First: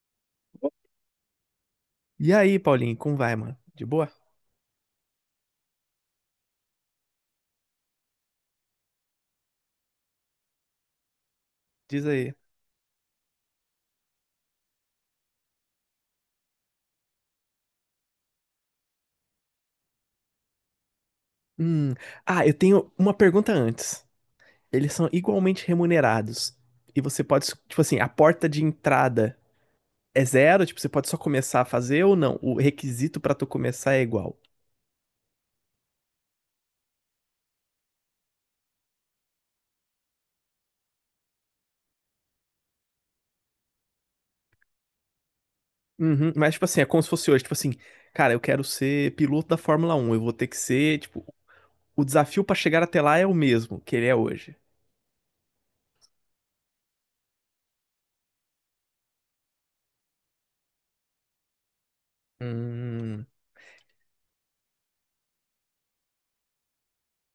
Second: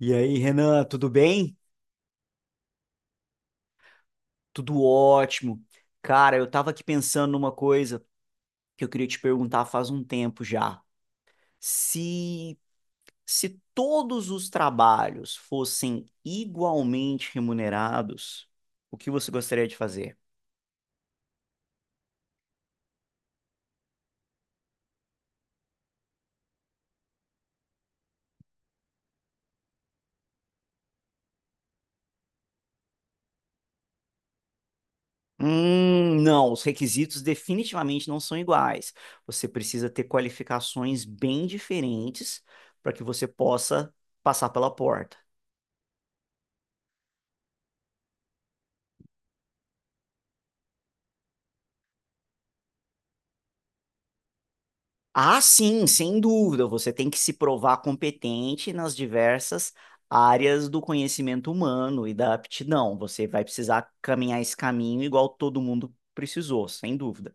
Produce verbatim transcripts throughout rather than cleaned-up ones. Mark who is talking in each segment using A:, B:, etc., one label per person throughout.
A: E aí, Renan, tudo bem?
B: E aí, Paulinho, como vai, mano? De boa?
A: Tudo ótimo. Cara, eu tava aqui pensando numa coisa que eu queria te perguntar faz um tempo já.
B: Diz aí.
A: Se se todos os trabalhos fossem igualmente remunerados, o que você gostaria de fazer?
B: Hum. Ah, eu tenho uma pergunta antes. Eles são igualmente remunerados. E você pode, tipo assim, a porta de entrada é zero? Tipo, você pode só começar a fazer ou não? O requisito pra tu começar é igual.
A: Hum, não, os requisitos definitivamente não são iguais. Você precisa ter qualificações bem diferentes para que você possa passar pela porta.
B: Uhum. Mas, tipo assim, é como se fosse hoje. Tipo assim, cara, eu quero ser piloto da Fórmula Um. Eu vou ter que ser, tipo, o desafio pra chegar até lá é o mesmo que ele é hoje.
A: Ah, sim, sem dúvida. Você tem que se provar competente nas diversas áreas do conhecimento humano e da aptidão. Você
B: Hum.
A: vai precisar caminhar esse caminho igual todo mundo precisou, sem dúvida.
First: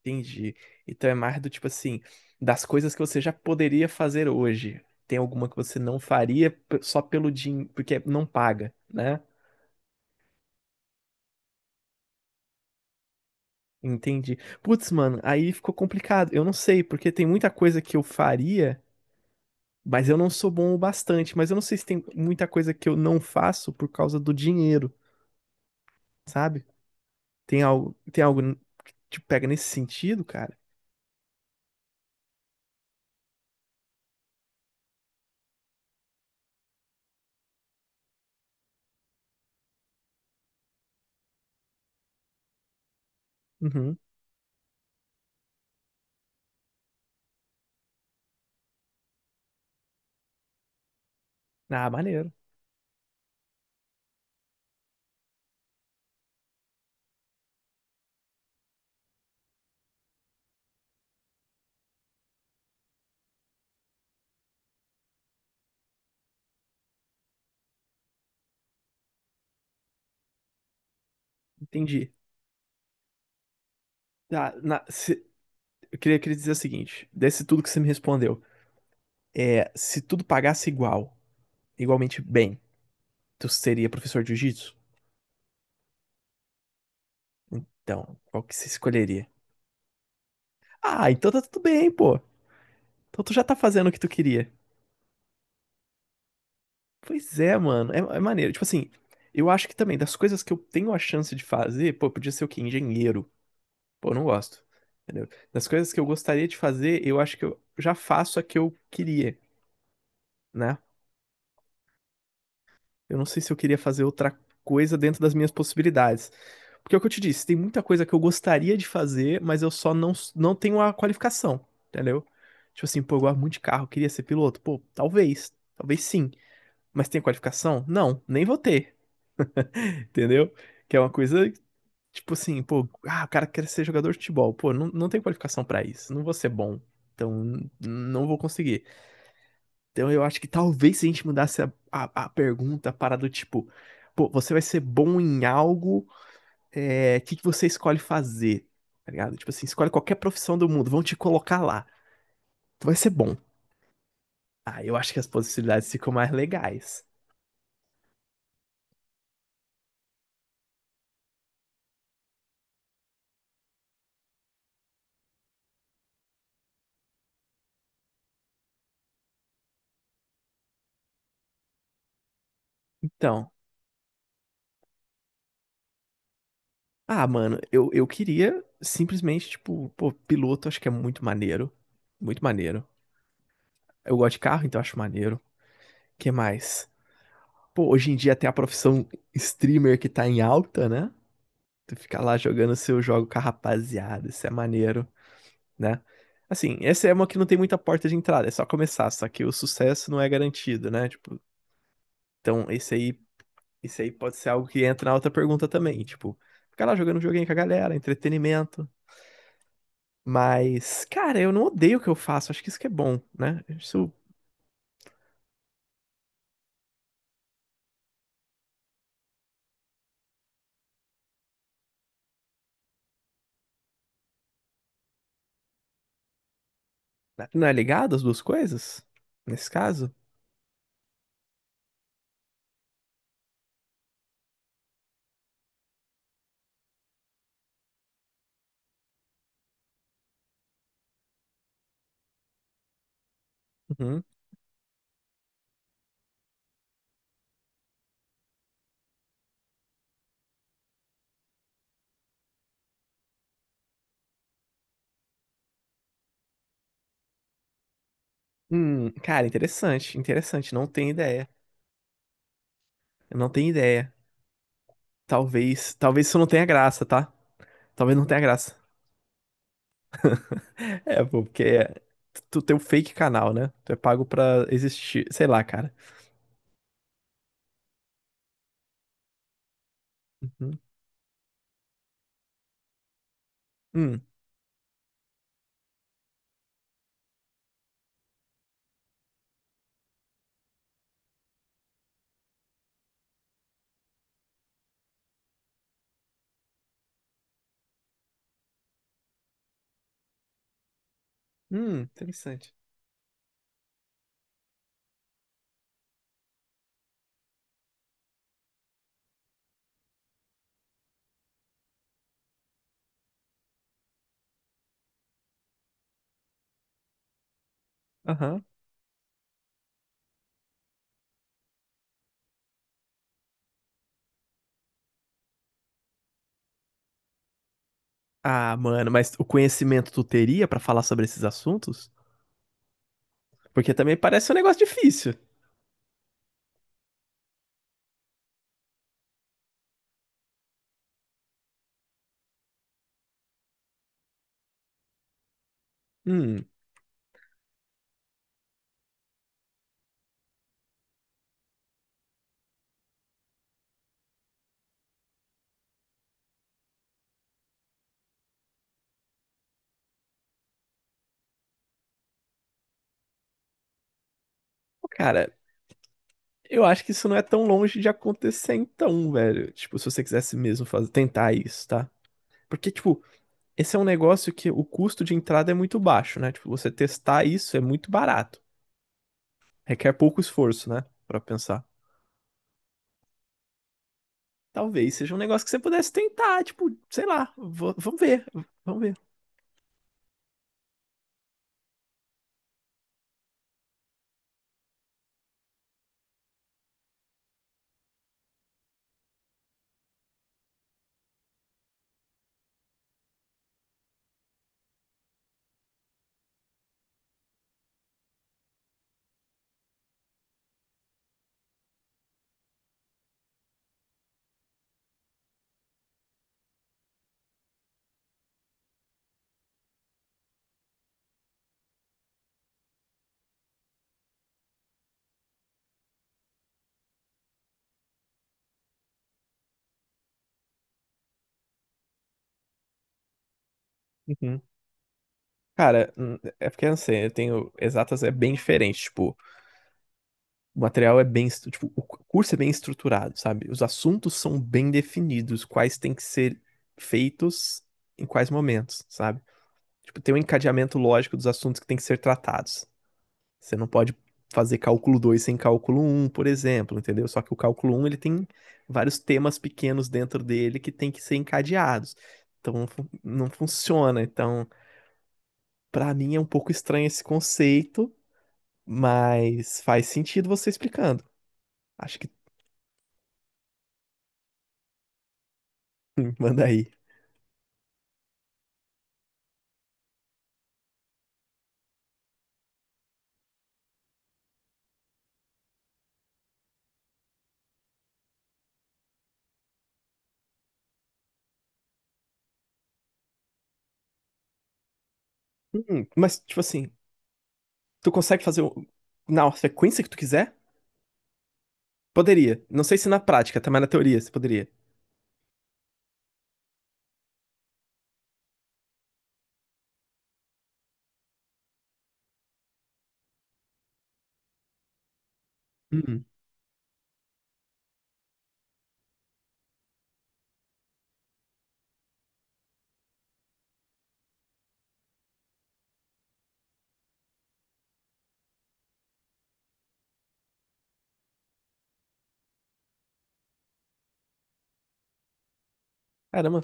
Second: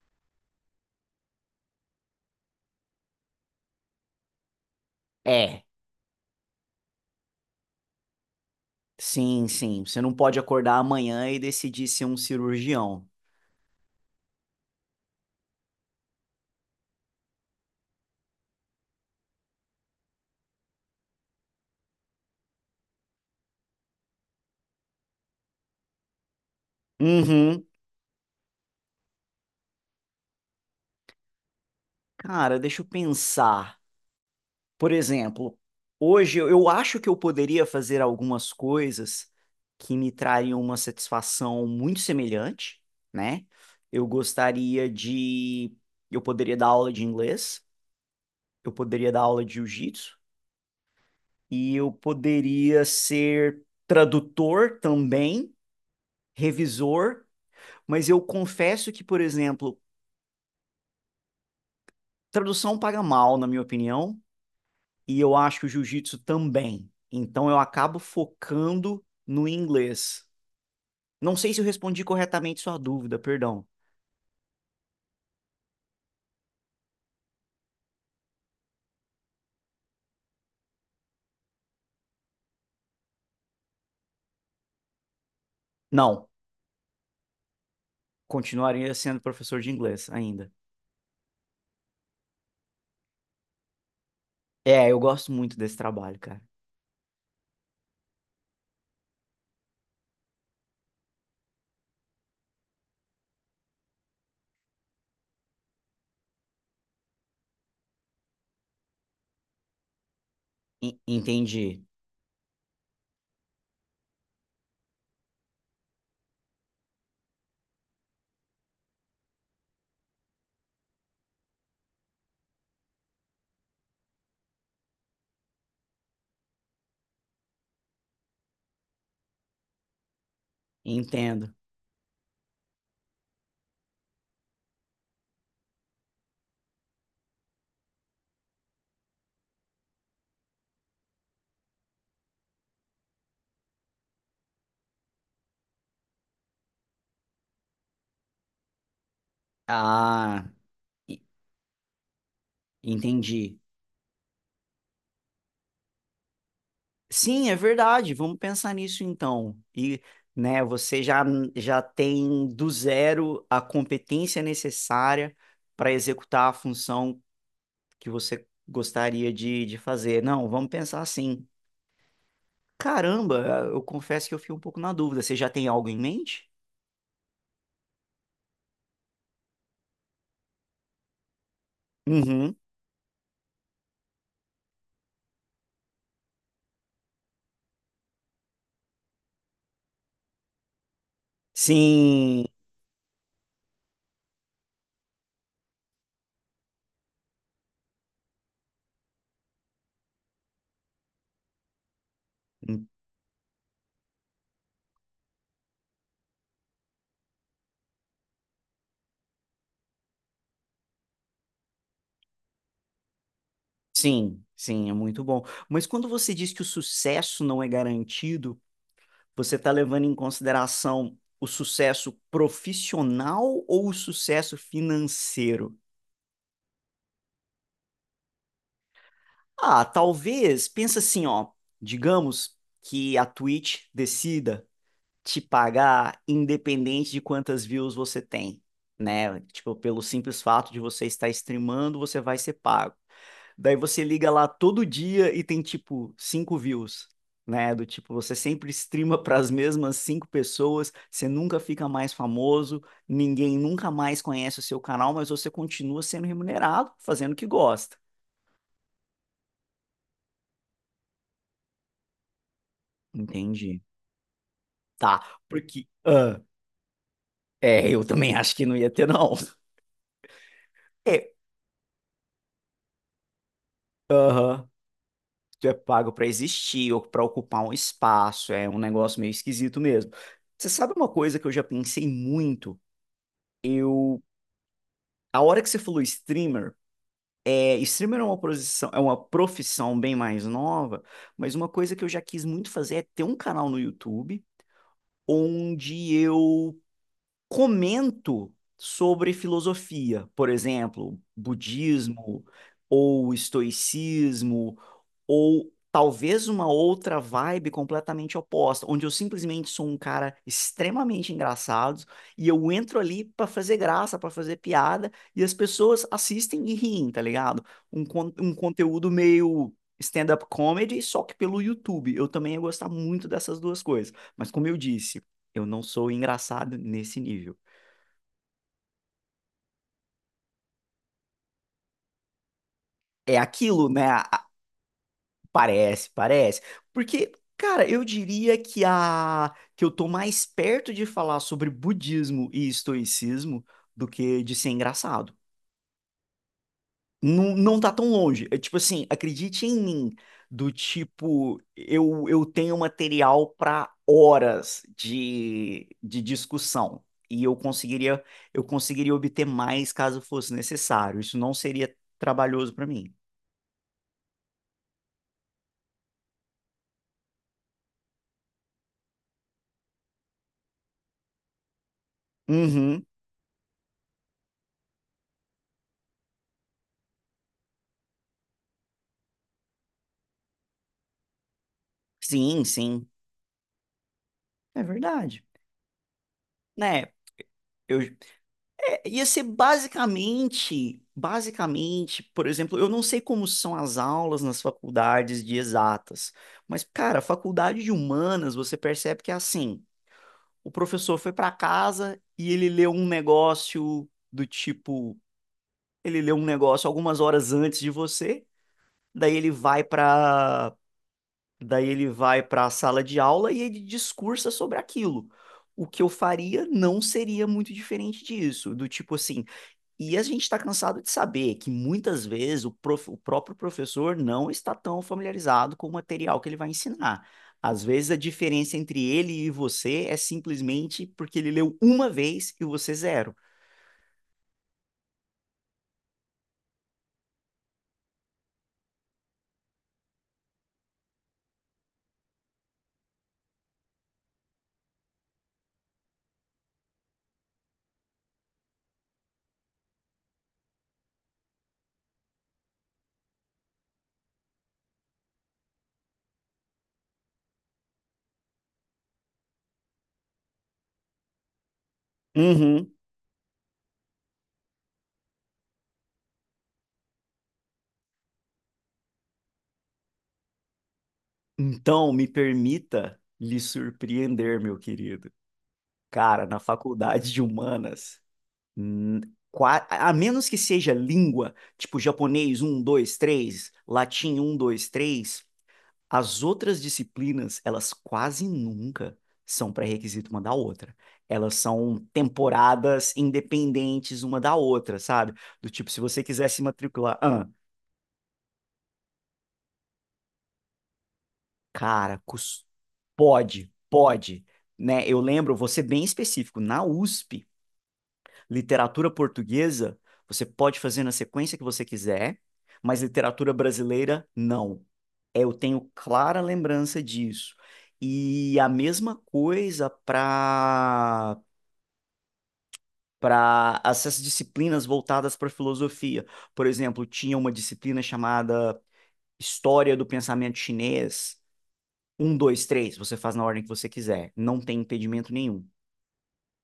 B: Entendi. Então é mais do tipo assim, das coisas que você já poderia fazer hoje. Tem alguma que
A: É,
B: você não faria p- só pelo dinheiro, porque não paga, né?
A: sim, sim. Você não pode acordar amanhã e decidir ser um cirurgião.
B: Entendi. Putz, mano, aí ficou complicado. Eu não sei, porque tem muita coisa que eu faria, mas eu não sou bom o bastante. Mas eu não sei se tem muita coisa que eu não faço por causa do dinheiro, sabe? Tem
A: Uhum.
B: algo, tem algo que te pega nesse sentido, cara?
A: Cara, deixa eu pensar. Por exemplo, hoje eu eu acho que eu poderia fazer algumas coisas que me trariam uma satisfação muito semelhante, né?
B: Uhum.
A: Eu gostaria de. Eu poderia dar aula de inglês, eu poderia dar aula de jiu-jitsu, e
B: Ah,
A: eu
B: maneiro.
A: poderia ser tradutor também, revisor, mas eu confesso que, por exemplo, tradução paga mal, na minha opinião, e eu acho que o jiu-jitsu também. Então eu acabo focando no inglês. Não sei se eu respondi
B: Entendi.
A: corretamente sua dúvida, perdão.
B: Tá, na- se- eu queria, queria dizer o seguinte, desse tudo que você me respondeu. É, se tudo pagasse igual, igualmente bem, tu seria professor de jiu-jitsu?
A: Não,
B: Então, qual que você
A: continuaria sendo
B: escolheria?
A: professor de inglês ainda.
B: Ah, então tá tudo bem, pô. Então tu já tá fazendo o que tu queria.
A: É, eu gosto muito desse trabalho, cara.
B: Pois é, mano. É, é maneiro. Tipo assim, eu acho que também, das coisas que eu tenho a chance de fazer, pô, podia ser o quê? Engenheiro. Pô, eu não gosto. Entendeu? Das coisas que eu gostaria de fazer, eu acho que eu já faço a que eu queria, né?
A: En- Entendi,
B: Eu não sei se eu queria fazer outra coisa dentro das minhas possibilidades. Porque é o que eu te disse, tem muita coisa que eu gostaria de fazer, mas eu só não, não tenho a qualificação, entendeu? Tipo assim, pô, eu gosto muito de carro, queria ser piloto. Pô, talvez, talvez sim. Mas tem qualificação? Não, nem vou ter, entendeu? Que é uma coisa,
A: entendo.
B: tipo assim, pô, ah, o cara quer ser jogador de futebol. Pô, não, não tem qualificação pra isso, não vou ser bom. Então, não vou conseguir. Então eu acho que talvez se a gente mudasse a, a, a pergunta para do tipo, pô, você vai ser bom em algo, é, que que você escolhe fazer? Tá ligado? Tipo assim, escolhe qualquer
A: Ah,
B: profissão do mundo, vão te
A: e-
B: colocar lá. Tu vai ser bom.
A: entendi.
B: Ah, eu acho que as possibilidades ficam mais legais.
A: Sim, é verdade. Vamos pensar nisso então. E, né, você já, já tem do zero a competência necessária para executar a função que você gostaria de, de fazer. Não, vamos pensar assim. Caramba,
B: Então,
A: eu confesso que eu fiquei um pouco na dúvida. Você já tem algo em mente?
B: ah, mano, eu, eu queria simplesmente, tipo, pô, piloto acho que é muito maneiro. Muito
A: Uhum.
B: maneiro. Eu gosto de carro, então acho maneiro. Que mais? Pô, hoje em dia tem a profissão streamer que tá em alta, né? Tu fica lá
A: Sim,
B: jogando seu jogo com a rapaziada, isso é maneiro, né? Assim, essa é uma que não tem muita porta de entrada, é só começar, só que o sucesso não é garantido, né? Tipo, então
A: hum,
B: esse aí, esse aí pode ser algo que entra na outra pergunta também, tipo, ficar lá jogando um joguinho com a galera, entretenimento. Mas, cara, eu não odeio o que eu faço, acho que isso que é bom, né? Isso
A: sim, sim, é muito bom. Mas quando você diz que o sucesso não é garantido, você está levando em consideração o sucesso profissional ou o sucesso financeiro?
B: não é ligado as duas coisas? Nesse
A: Ah,
B: caso?
A: talvez, pensa assim, ó, digamos que a Twitch decida te pagar independente de quantas views você tem, né? Tipo, pelo simples fato de você estar streamando, você vai ser pago. Daí você
B: Uhum.
A: liga lá todo dia e tem tipo cinco views, né? Do tipo, você sempre streama para as mesmas cinco pessoas, você nunca fica mais famoso, ninguém nunca mais conhece o seu canal, mas você continua sendo remunerado, fazendo o que gosta.
B: Hum, cara, interessante, interessante, não tenho ideia. Eu não tenho
A: Entendi.
B: ideia.
A: Tá, porque
B: Talvez, talvez isso
A: ah,
B: não tenha graça, tá?
A: é, eu
B: Talvez não
A: também
B: tenha
A: acho que
B: graça.
A: não ia ter não.
B: É,
A: É,
B: pô, porque é- tu tem um fake canal, né? Tu é pago pra
A: aham.
B: existir. Sei lá,
A: Tu é
B: cara.
A: pago para existir ou para ocupar um espaço, é um negócio meio esquisito mesmo. Você
B: Uhum.
A: sabe uma coisa que eu já pensei muito? Eu,
B: Hum,
A: a hora que você falou streamer, é, streamer é uma posição, é uma profissão bem mais nova, mas uma coisa que eu já quis muito fazer é ter um canal no YouTube onde eu comento sobre filosofia, por exemplo,
B: hum,
A: budismo
B: interessante.
A: ou estoicismo ou talvez uma outra vibe completamente oposta, onde eu simplesmente sou um cara extremamente engraçado e eu entro ali para fazer graça, para fazer piada e as pessoas assistem e riem, tá ligado? Um, con- um
B: Aham.
A: conteúdo meio stand-up comedy, só que pelo YouTube. Eu também ia gostar muito dessas duas coisas, mas como eu disse eu não sou engraçado nesse nível.
B: Ah, mano, mas o conhecimento tu teria pra falar sobre esses assuntos?
A: É aquilo,
B: Porque
A: né?
B: também
A: A- a-
B: parece um negócio difícil.
A: Parece, parece. Porque, cara, eu diria que a que eu tô mais perto de falar sobre budismo e estoicismo do que de ser engraçado.
B: Hum.
A: Não, não tá tão longe. É tipo assim, acredite em mim, do tipo, eu, eu tenho material para horas de, de, discussão. E eu conseguiria, eu conseguiria obter mais caso fosse necessário. Isso não seria trabalhoso para mim.
B: Pô, cara, eu acho que isso não é tão longe de acontecer então, velho. Tipo, se você quisesse mesmo fazer, tentar isso, tá? Porque,
A: Uhum.
B: tipo, esse é um negócio que o custo de entrada é muito baixo, né? Tipo, você testar isso é muito barato. Requer pouco esforço, né? Pra pensar.
A: Sim, sim. É
B: Talvez seja um
A: verdade.
B: negócio que você pudesse tentar, tipo,
A: Né?
B: sei lá, v-
A: Eu,
B: vamos ver, vamos
A: é,
B: ver.
A: ia ser basicamente, basicamente, por exemplo, eu não sei como são as aulas nas faculdades de exatas, mas, cara, faculdade de humanas, você percebe que é assim, o professor foi para casa e ele leu um negócio do tipo, ele leu um negócio algumas horas antes de você, daí ele vai para Daí ele vai para a sala de aula e ele discursa sobre aquilo. O que eu faria não seria muito diferente disso, do tipo assim. E a gente está cansado de saber que muitas vezes o, prof- o próprio professor não está tão familiarizado com o material que ele vai ensinar. Às vezes a diferença entre ele e você é simplesmente porque ele leu uma vez e você zero.
B: Uhum. Cara, hum, é porque eu não sei, eu tenho exatas é bem diferente. Tipo, o material é bem, estru- tipo, o curso é bem estruturado, sabe? Os assuntos são bem definidos, quais têm que ser feitos em quais momentos, sabe? Tipo, tem um encadeamento lógico dos assuntos que têm que ser tratados. Você não pode fazer cálculo dois sem cálculo um, por exemplo, entendeu? Só que o cálculo um ele tem vários temas pequenos dentro dele que têm que ser encadeados. Então, não,
A: Uhum.
B: fun- não funciona. Então, pra mim é um pouco estranho esse conceito, mas faz sentido você explicando.
A: Então,
B: Acho
A: me
B: que
A: permita lhe surpreender, meu querido. Cara, na
B: manda aí.
A: faculdade de humanas. Hum, qua- A menos que seja língua, tipo japonês um dois três latim um dois três, as outras disciplinas, elas quase nunca são pré-requisito uma da outra. Elas são temporadas independentes uma da outra, sabe? Do tipo, se
B: Hum,
A: você
B: mas,
A: quiser
B: tipo
A: se
B: assim,
A: matricular, ah,
B: tu consegue fazer o- na sequência que tu quiser?
A: cara,
B: Poderia.
A: cus-
B: Não sei se na prática, tá?
A: pode,
B: Mas na teoria, você
A: pode,
B: poderia.
A: né? Eu lembro, vou ser bem específico, na USP, literatura portuguesa, você pode fazer na sequência que você quiser, mas literatura brasileira, não. Eu tenho
B: Hum,
A: clara lembrança disso. E a mesma coisa para para essas disciplinas voltadas para filosofia. Por exemplo, tinha uma disciplina chamada História do Pensamento Chinês. Um, dois, três, você faz na ordem que você quiser. Não tem impedimento nenhum.
B: caramba.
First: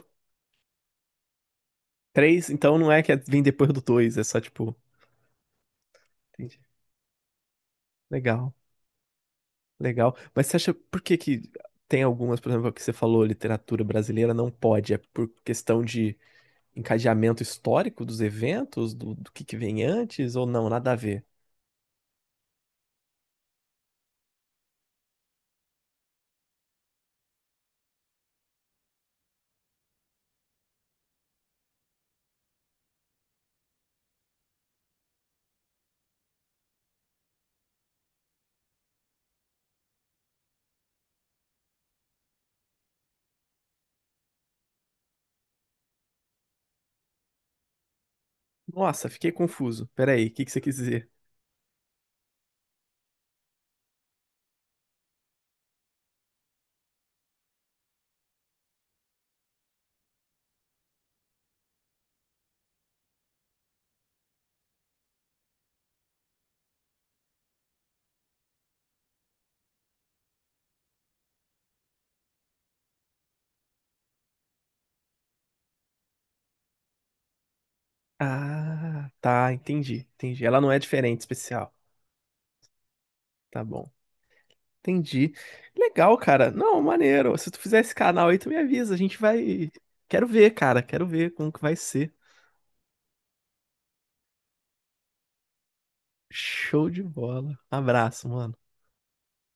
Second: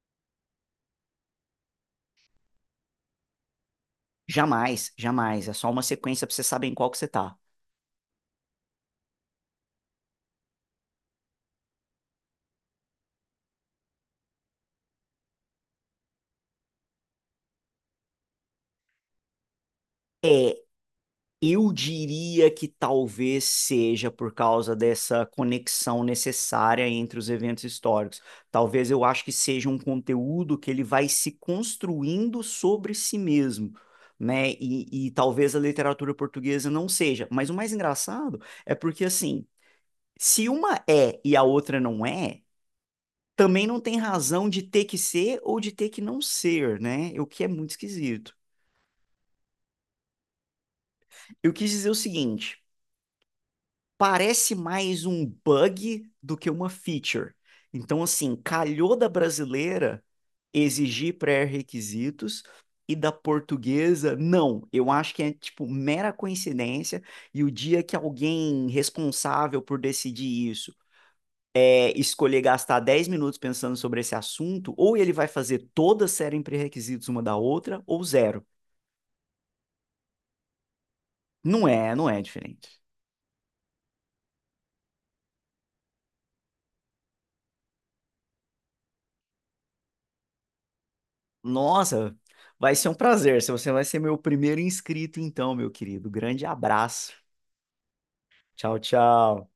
B: Três, então não é que é, vem depois do dois, é só tipo.
A: Jamais, jamais. É só uma sequência para você
B: Entendi.
A: saber em qual que você tá.
B: Legal, legal. Mas você acha por que que tem algumas, por exemplo, que você falou, literatura brasileira não pode? É por questão de encadeamento histórico dos eventos, do, do que que vem antes, ou
A: É
B: não? Nada a ver.
A: Eu diria que talvez seja por causa dessa conexão necessária entre os eventos históricos. Talvez eu acho que seja um conteúdo que ele vai se construindo sobre si mesmo, né? E, e talvez a literatura portuguesa não seja. Mas o mais engraçado é porque, assim, se uma é e a outra não é, também não tem razão de ter que ser ou de ter que não ser, né? O que é muito esquisito.
B: Nossa, fiquei confuso. Peraí, o que que você quis dizer?
A: Eu quis dizer o seguinte. Parece mais um bug do que uma feature. Então, assim, calhou da brasileira exigir pré-requisitos e da portuguesa, não. Eu acho que é, tipo, mera coincidência. E o dia que alguém responsável por decidir isso é escolher gastar dez minutos pensando sobre esse assunto, ou ele vai fazer toda a série em pré-requisitos uma da outra, ou zero.
B: Ah, tá, entendi, entendi. Ela não é diferente,
A: Não
B: especial.
A: é, não é diferente.
B: Tá bom. Entendi. Legal, cara. Não, maneiro. Se tu fizer esse canal aí, tu me avisa. A gente vai. Quero ver, cara. Quero ver como que vai ser.
A: Nossa, vai ser um prazer. Se você vai ser meu primeiro inscrito, então, meu querido. Grande
B: Show de
A: abraço.
B: bola. Abraço, mano.
A: Tchau, tchau.